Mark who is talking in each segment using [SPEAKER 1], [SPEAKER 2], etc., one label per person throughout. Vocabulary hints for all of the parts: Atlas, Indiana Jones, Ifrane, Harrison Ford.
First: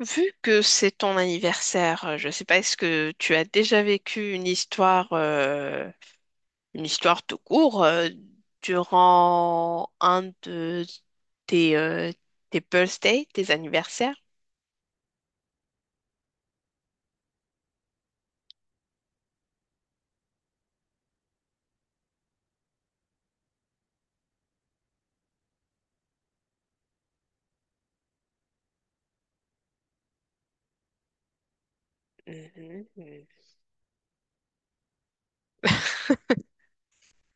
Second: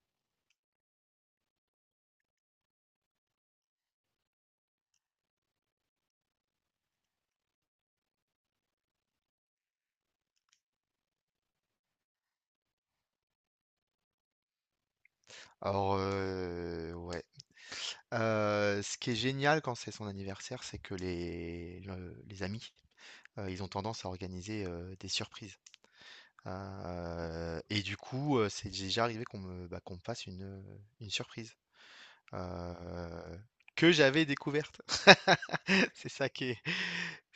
[SPEAKER 1] Vu que c'est ton anniversaire, je ne sais pas, est-ce que tu as déjà vécu une histoire tout court, durant un de tes, tes birthdays, tes anniversaires.
[SPEAKER 2] Alors, ouais. Ce qui est génial quand c'est son anniversaire, c'est que les amis, ils ont tendance à organiser, des surprises. Hein. Et du coup, c'est déjà arrivé qu'on me fasse une surprise, heu,
[SPEAKER 1] Mhm,
[SPEAKER 2] que j'avais découverte. C'est ça qui est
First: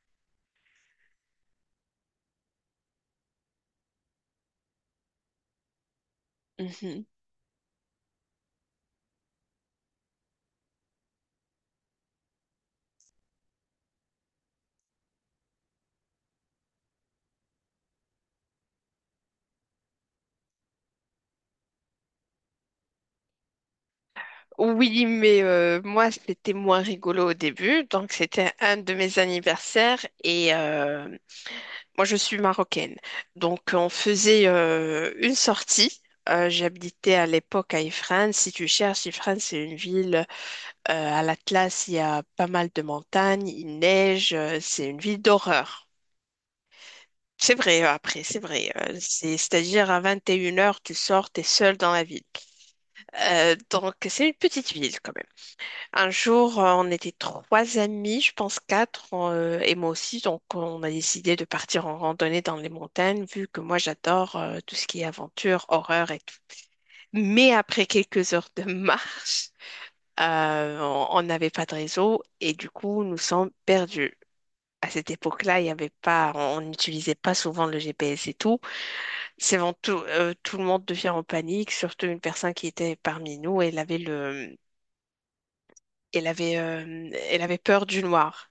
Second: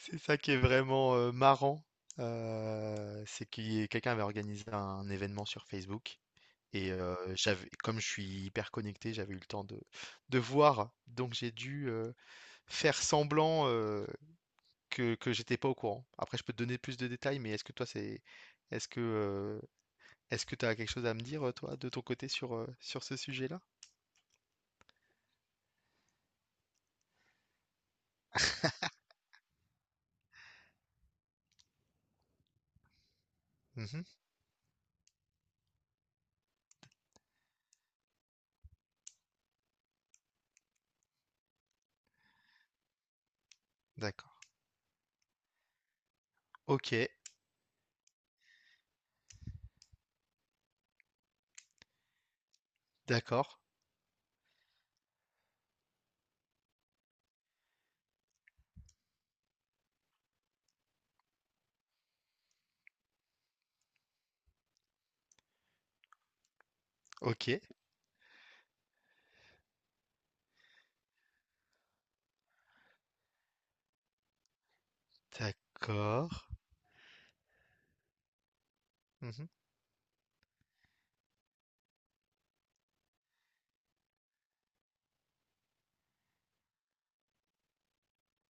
[SPEAKER 2] c'est ça qui est vraiment, marrant, c'est qui quelqu'un avait organisé un événement sur Facebook et
[SPEAKER 1] mhm.
[SPEAKER 2] j'avais comme je suis hyper connecté, j'avais eu le temps de voir, donc j'ai dû, faire semblant, que j'étais pas au courant. Après je peux te donner plus de détails, mais est-ce que, heu, est-ce que tu as quelque chose à me dire, toi, de ton côté sur, sur ce sujet-là?
[SPEAKER 1] Oui, mais moi, c'était moins rigolo au début. Donc, c'était un de mes anniversaires et moi, je suis marocaine. Donc, on
[SPEAKER 2] Mmh.
[SPEAKER 1] faisait une sortie. J'habitais à l'époque à Ifrane. Si tu cherches, Ifrane, c'est une ville à l'Atlas. Il y a pas mal de montagnes, il neige.
[SPEAKER 2] D'accord.
[SPEAKER 1] C'est une ville d'horreur.
[SPEAKER 2] OK.
[SPEAKER 1] C'est vrai, après, c'est vrai. C'est, c'est-à-dire à 21 heures, tu sors, t'es seul dans la ville.
[SPEAKER 2] D'accord.
[SPEAKER 1] Donc, c'est une petite ville quand même. Un jour, on était trois amis, je pense quatre, et moi aussi. Donc, on a décidé de partir en randonnée dans les montagnes, vu que moi, j'adore tout ce qui est aventure, horreur et tout. Mais
[SPEAKER 2] OK.
[SPEAKER 1] après quelques heures de marche, on n'avait pas de réseau et du coup, nous sommes perdus. À cette époque-là, il y avait
[SPEAKER 2] D'accord.
[SPEAKER 1] pas, on n'utilisait pas souvent le GPS et tout.
[SPEAKER 2] Mmh.
[SPEAKER 1] C'est vraiment tout, tout le monde devient en panique, surtout une personne qui était parmi nous. Elle avait le, elle avait peur du noir.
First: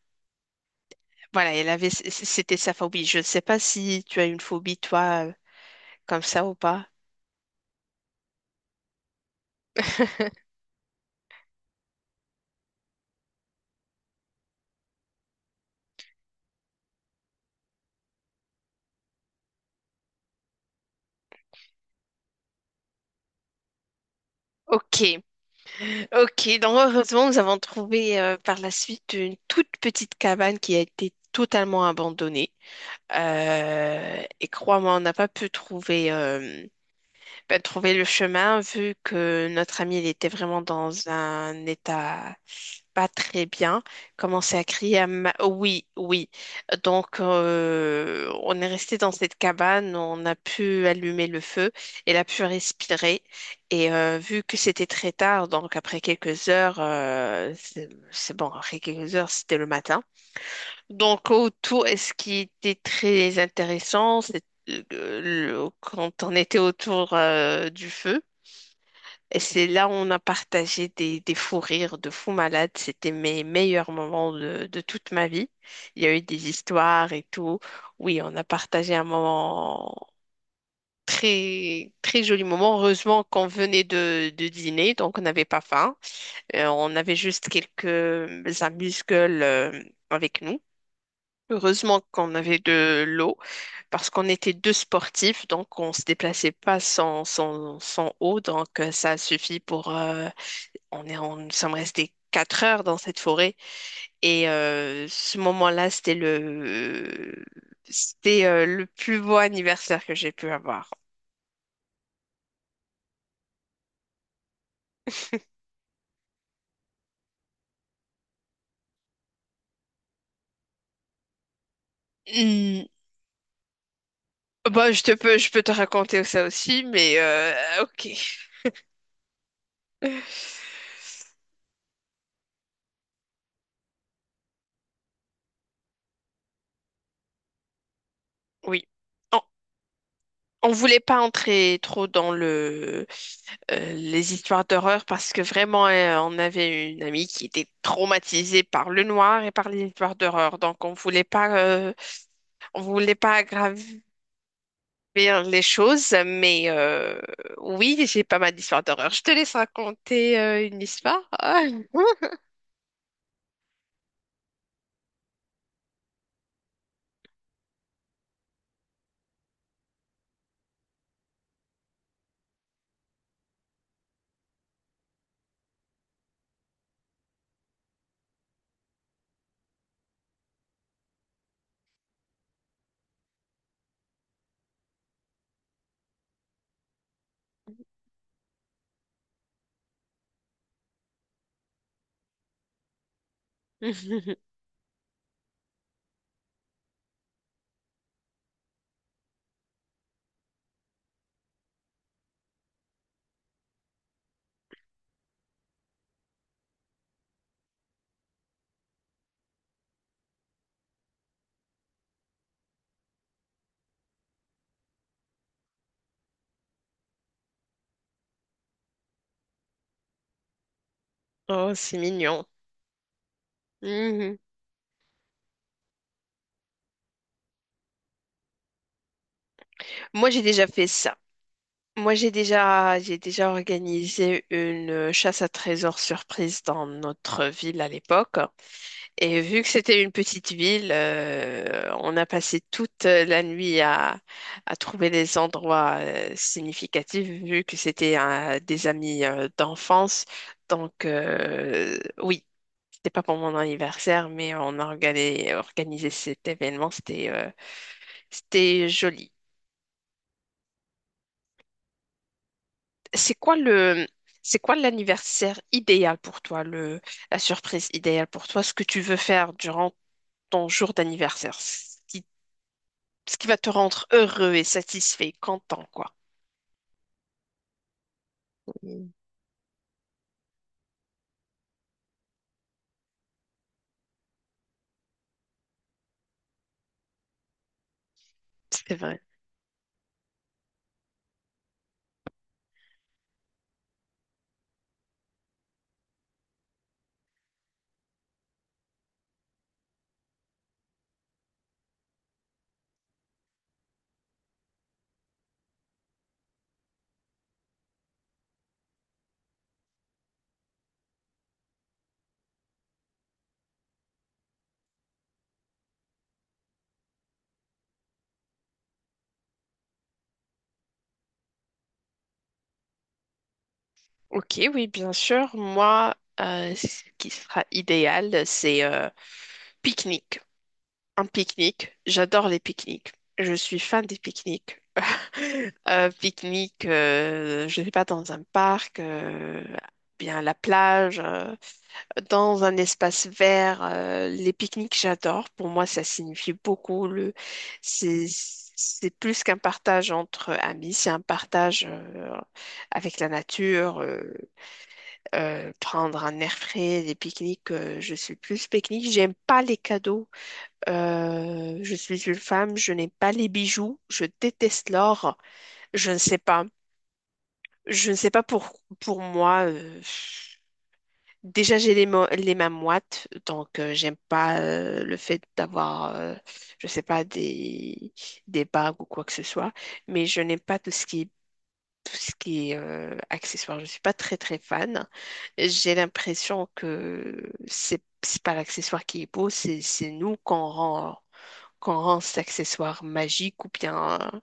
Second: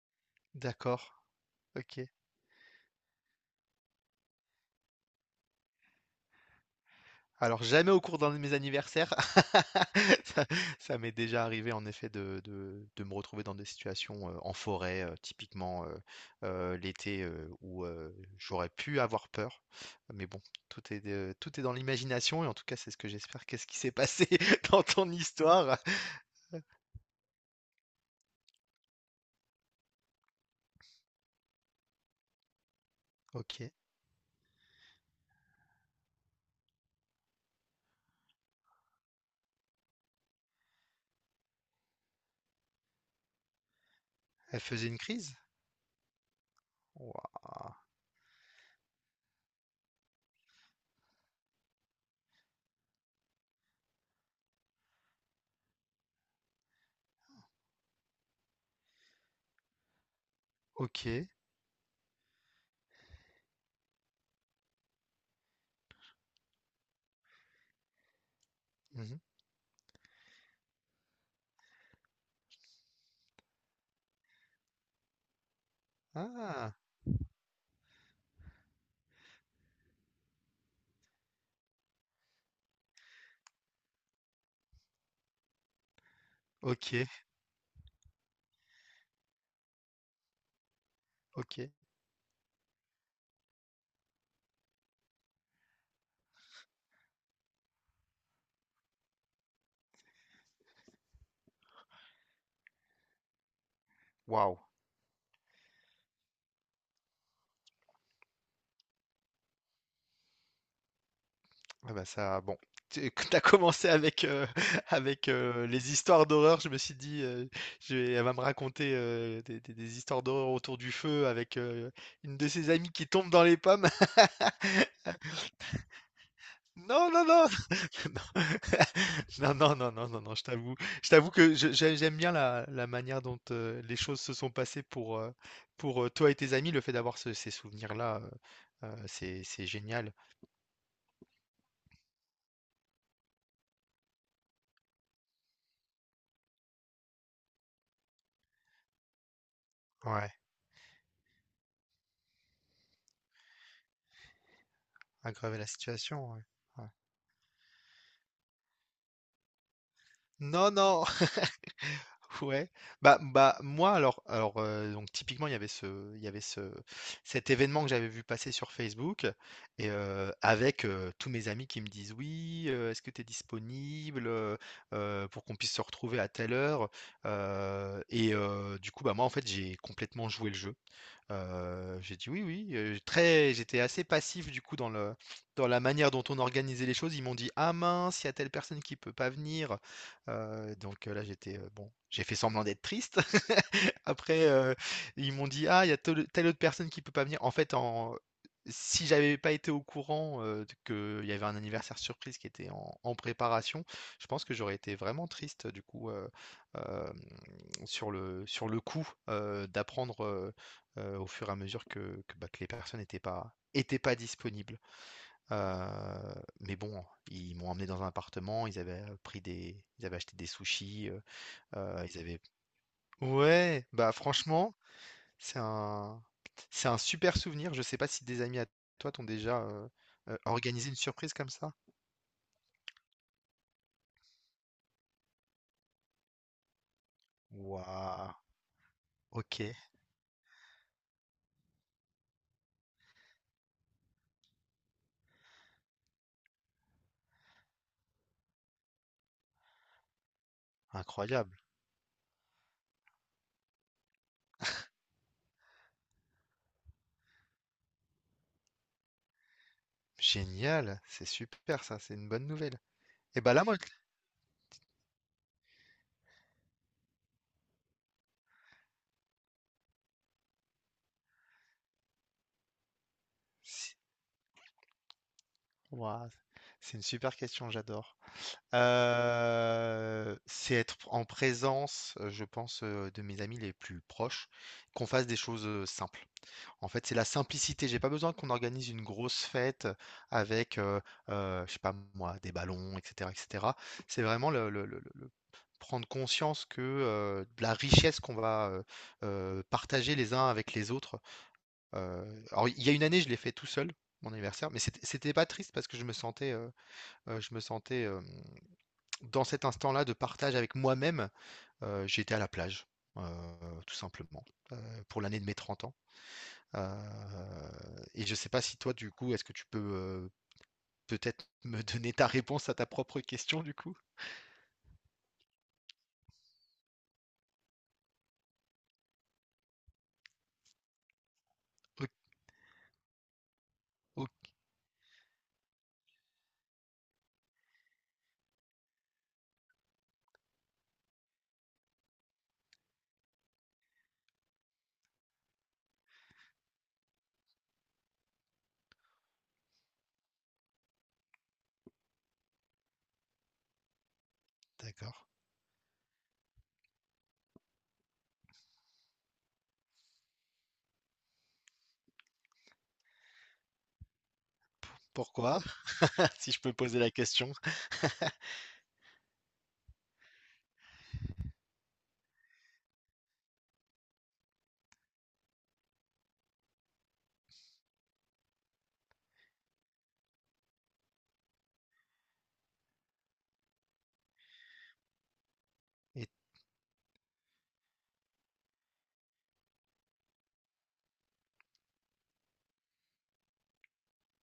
[SPEAKER 2] D'accord.
[SPEAKER 1] Voilà, elle avait,
[SPEAKER 2] OK.
[SPEAKER 1] c'était sa phobie. Je ne sais pas si tu as une phobie, toi, comme ça ou pas.
[SPEAKER 2] Alors jamais au cours d'un de mes anniversaires. Ça Ça m'est déjà arrivé en effet de de me retrouver dans des situations, en forêt, typiquement, l'été, où, j'aurais pu avoir peur. Mais bon, tout est dans l'imagination et en tout cas, c'est ce que j'espère. Qu'est-ce qui s'est passé dans
[SPEAKER 1] Ok,
[SPEAKER 2] ton histoire?
[SPEAKER 1] ok. Donc heureusement, nous avons trouvé par la suite une toute petite cabane qui a été totalement abandonnée.
[SPEAKER 2] OK.
[SPEAKER 1] Et crois-moi, on n'a pas pu trouver, trouver le chemin vu que notre ami il était vraiment dans un état pas très bien, commençait
[SPEAKER 2] Elle
[SPEAKER 1] à
[SPEAKER 2] faisait
[SPEAKER 1] crier
[SPEAKER 2] une
[SPEAKER 1] à
[SPEAKER 2] crise?
[SPEAKER 1] oui, oui. Donc,
[SPEAKER 2] Waouh!
[SPEAKER 1] on est resté dans cette cabane, on a pu allumer le feu, elle a pu respirer. Et vu que c'était très tard, donc après quelques heures, c'est bon, après quelques heures, c'était le matin.
[SPEAKER 2] OK.
[SPEAKER 1] Donc, autour, et ce qui était très intéressant, c'est quand on était autour du feu,
[SPEAKER 2] Mmh.
[SPEAKER 1] et c'est là où on a partagé des fous rires de fous malades. C'était mes meilleurs moments de toute ma vie. Il y a eu des
[SPEAKER 2] Ah!
[SPEAKER 1] histoires et tout. Oui, on a partagé un moment très, très joli moment. Heureusement qu'on venait de dîner, donc on n'avait pas faim. On
[SPEAKER 2] OK,
[SPEAKER 1] avait juste quelques amuse-gueules avec nous.
[SPEAKER 2] OK.
[SPEAKER 1] Heureusement qu'on avait de l'eau parce qu'on était deux sportifs, donc on se déplaçait pas sans eau, donc ça suffit pour nous sommes restés quatre heures dans cette forêt et
[SPEAKER 2] Waouh!
[SPEAKER 1] ce moment-là, c'était le plus beau anniversaire que j'ai pu avoir.
[SPEAKER 2] Ah bah ça, bon, tu as commencé avec, avec, les histoires d'horreur. Je me suis dit, je vais elle va me raconter, des histoires d'horreur autour du feu avec, une de ses
[SPEAKER 1] Hmm.
[SPEAKER 2] amies qui tombe dans les pommes.
[SPEAKER 1] Bon, je peux te raconter ça aussi,
[SPEAKER 2] Non,
[SPEAKER 1] mais
[SPEAKER 2] non, non,
[SPEAKER 1] ok.
[SPEAKER 2] non, non, non, non, non, non, non, je t'avoue que je j'ai j'aime bien la manière dont, les choses se sont passées pour, toi et tes amis. Le fait d'avoir ce ces souvenirs-là,
[SPEAKER 1] Oui. On,
[SPEAKER 2] c'est génial.
[SPEAKER 1] on voulait pas entrer trop dans les histoires d'horreur parce que vraiment, on avait une amie qui était traumatisée par le noir et par les histoires
[SPEAKER 2] Ouais,
[SPEAKER 1] d'horreur, donc on voulait pas on voulait pas aggraver
[SPEAKER 2] aggraver
[SPEAKER 1] les
[SPEAKER 2] la
[SPEAKER 1] choses,
[SPEAKER 2] situation, ouais,
[SPEAKER 1] mais
[SPEAKER 2] ouais.
[SPEAKER 1] oui, j'ai pas mal d'histoires d'horreur. Je te laisse raconter
[SPEAKER 2] Non,
[SPEAKER 1] une
[SPEAKER 2] non!
[SPEAKER 1] histoire. Ah.
[SPEAKER 2] Ouais, bah bah moi alors donc typiquement il y avait ce cet événement que j'avais vu passer sur Facebook et avec tous mes amis qui me disent oui est-ce que tu es disponible pour qu'on puisse se retrouver à telle heure. Et du coup bah moi en fait j'ai complètement joué le jeu. J'ai dit: «Oui, oui», très j'étais assez passif du coup dans le dans la manière dont on organisait les choses. Ils m'ont dit: «Ah mince, il y a telle personne qui peut pas venir», donc, là j'étais, bon, j'ai fait semblant d'être triste. Après, ils m'ont dit: «Ah, il y a telle autre personne qui peut pas venir». En fait, en Si j'avais pas été au courant, d qu'il y avait un anniversaire surprise qui était en préparation, je pense que j'aurais été vraiment triste, du coup, hem, sur le coup, d'apprendre, au fur et à mesure que les personnes n'étaient pas étaient pas disponibles. Heu, mais bon, ils m'ont emmené dans un appartement, ils avaient acheté des sushis,
[SPEAKER 1] Oh, c'est
[SPEAKER 2] ils avaient
[SPEAKER 1] mignon.
[SPEAKER 2] ouais, bah,
[SPEAKER 1] Mhm.
[SPEAKER 2] franchement c'est un, c'est un super souvenir. Je sais pas si des amis à toi t'ont déjà
[SPEAKER 1] Moi, j'ai déjà fait
[SPEAKER 2] organisé une
[SPEAKER 1] ça.
[SPEAKER 2] surprise comme ça.
[SPEAKER 1] Moi, j'ai déjà organisé une chasse à trésors surprise dans notre ville à
[SPEAKER 2] Waouh,
[SPEAKER 1] l'époque. Et
[SPEAKER 2] OK,
[SPEAKER 1] vu que c'était une petite ville, on a passé toute la nuit à trouver des endroits significatifs, vu que c'était des amis d'enfance. Donc,
[SPEAKER 2] incroyable,
[SPEAKER 1] oui, c'était pas pour mon anniversaire, mais on a organisé cet événement. C'était c'était joli.
[SPEAKER 2] génial, c'est super ça, c'est une bonne nouvelle.
[SPEAKER 1] C'est
[SPEAKER 2] Et bah
[SPEAKER 1] quoi
[SPEAKER 2] là, moi,
[SPEAKER 1] le, c'est quoi l'anniversaire idéal pour toi, la surprise idéale pour toi, ce que tu veux faire durant ton jour d'anniversaire? Si ce qui va te
[SPEAKER 2] si-
[SPEAKER 1] rendre heureux et satisfait, content, quoi.
[SPEAKER 2] Waouh, c'est une super question, j'adore.
[SPEAKER 1] Mm.
[SPEAKER 2] C'est être en présence, je pense, de mes amis les plus proches, qu'on fasse des choses simples. En fait, c'est la simplicité. J'ai pas besoin qu'on organise
[SPEAKER 1] C'est
[SPEAKER 2] une
[SPEAKER 1] vrai.
[SPEAKER 2] grosse fête avec, je sais pas moi, des ballons, etc., etc. C'est vraiment prendre conscience que de la richesse qu'on va partager les uns avec les autres. Alors, il y a une année, je l'ai fait tout seul, mon anniversaire, mais c'était pas triste parce que je me sentais dans cet instant-là de partage avec moi-même. J'étais à la plage, tout simplement, pour l'année de mes 30 ans. Et je sais pas si toi, du coup, est-ce que tu peux peut-être me donner ta réponse à ta propre question, du coup?
[SPEAKER 1] Ok, oui, bien sûr. Moi, ce qui sera idéal, c'est pique-nique. Un pique-nique.
[SPEAKER 2] OK,
[SPEAKER 1] J'adore les pique-niques. Je suis fan des
[SPEAKER 2] OK,
[SPEAKER 1] pique-niques. Pique-nique, je ne sais pas, dans un parc, bien à la plage. Dans un espace vert. Les pique-niques, j'adore. Pour moi, ça signifie beaucoup. C'est plus qu'un partage entre amis, c'est un partage avec la nature.
[SPEAKER 2] d'accord.
[SPEAKER 1] Prendre un air frais, des pique-niques, je suis plus pique-nique. J'aime pas les cadeaux. Je suis une femme, je n'aime pas les bijoux. Je déteste l'or.
[SPEAKER 2] Pourquoi?
[SPEAKER 1] Je ne sais
[SPEAKER 2] Si je
[SPEAKER 1] pas.
[SPEAKER 2] peux poser la question.
[SPEAKER 1] Je ne sais pas pour, pour moi. Déjà, les mains moites, donc j'aime pas le fait d'avoir, je sais pas, des bagues ou quoi que ce soit, mais je n'aime pas tout ce qui est accessoire. Je suis pas très très fan. J'ai
[SPEAKER 2] Et
[SPEAKER 1] l'impression que c'est pas l'accessoire qui est beau, c'est nous qu'on rend cet accessoire magique ou bien.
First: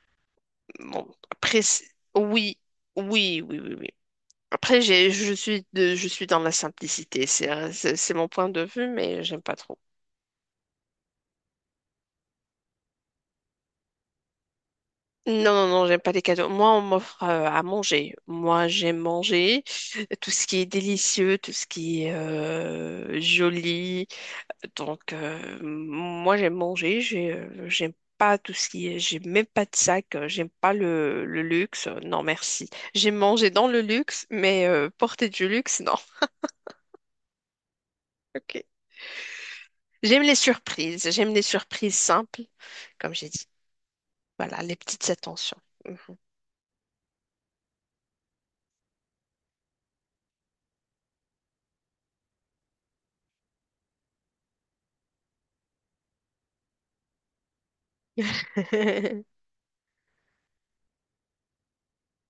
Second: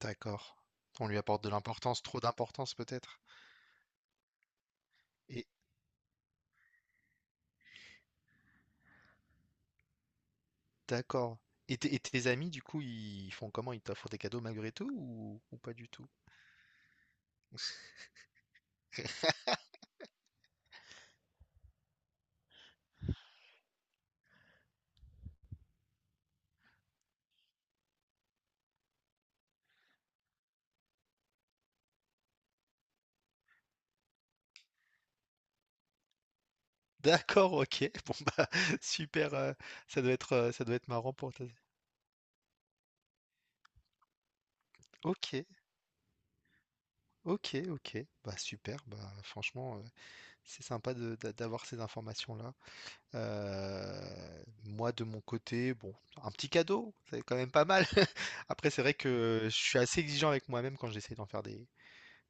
[SPEAKER 2] d'accord.
[SPEAKER 1] Bon,
[SPEAKER 2] On lui apporte de
[SPEAKER 1] après,
[SPEAKER 2] l'importance, trop
[SPEAKER 1] oui,
[SPEAKER 2] d'importance peut-être.
[SPEAKER 1] oui, oui, oui, oui. Après, j'ai, je
[SPEAKER 2] Et
[SPEAKER 1] suis de, je suis dans la simplicité. C'est mon point de vue, mais j'aime pas trop.
[SPEAKER 2] d'accord. Et, tes amis, du coup, ils font comment? Ils t'offrent des cadeaux malgré tout
[SPEAKER 1] Non,
[SPEAKER 2] ou
[SPEAKER 1] non,
[SPEAKER 2] pas
[SPEAKER 1] non,
[SPEAKER 2] du
[SPEAKER 1] j'aime
[SPEAKER 2] tout?
[SPEAKER 1] pas les cadeaux. Moi, on m'offre à manger. Moi, j'aime manger tout ce qui est délicieux, tout ce qui est joli. Donc, moi, j'aime manger. J'aime pas tout ce qui est. J'aime même pas de sac. J'aime pas le luxe. Non, merci. J'aime manger dans le luxe, mais porter du luxe, non.
[SPEAKER 2] D'accord, OK. Bon bah
[SPEAKER 1] Ok.
[SPEAKER 2] super.
[SPEAKER 1] J'aime les
[SPEAKER 2] Ça doit être
[SPEAKER 1] surprises.
[SPEAKER 2] marrant pour
[SPEAKER 1] J'aime les
[SPEAKER 2] ta...
[SPEAKER 1] surprises simples, comme j'ai dit. Voilà, les petites
[SPEAKER 2] OK,
[SPEAKER 1] attentions. Mhm.
[SPEAKER 2] OK, OK. Bah super. Bah franchement, c'est sympa d'avoir ces informations-là. Moi, de mon côté, bon, un petit cadeau, c'est quand même pas mal. Après, c'est vrai que je suis assez exigeant avec moi-même quand j'essaie d'en faire des,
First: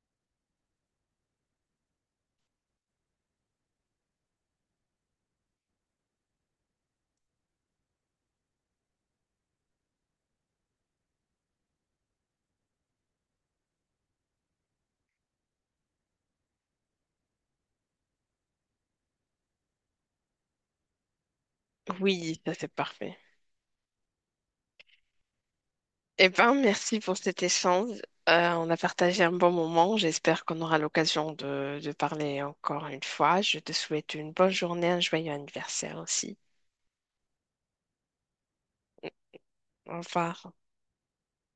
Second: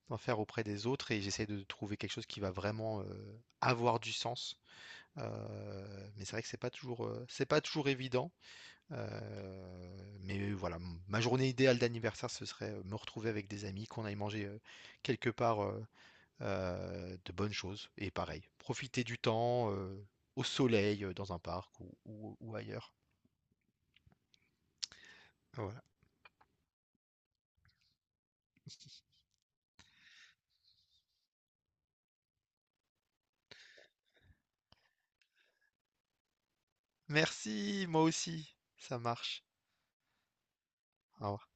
[SPEAKER 2] d'en faire auprès des autres et j'essaie de trouver quelque chose qui va vraiment avoir du sens. Mais c'est vrai que c'est pas toujours évident. Mais voilà, ma journée idéale d'anniversaire, ce serait me retrouver avec des amis, qu'on aille manger quelque part. De bonnes choses et pareil, profiter du temps, au soleil, dans un parc
[SPEAKER 1] Oui, ça
[SPEAKER 2] ou
[SPEAKER 1] c'est
[SPEAKER 2] ailleurs.
[SPEAKER 1] parfait.
[SPEAKER 2] Voilà.
[SPEAKER 1] Eh ben, merci pour cet échange. On a partagé un bon moment. J'espère qu'on aura l'occasion de parler encore une fois. Je te souhaite une bonne journée, un joyeux anniversaire aussi.
[SPEAKER 2] Merci, moi aussi, ça marche.
[SPEAKER 1] Au revoir.
[SPEAKER 2] Au revoir.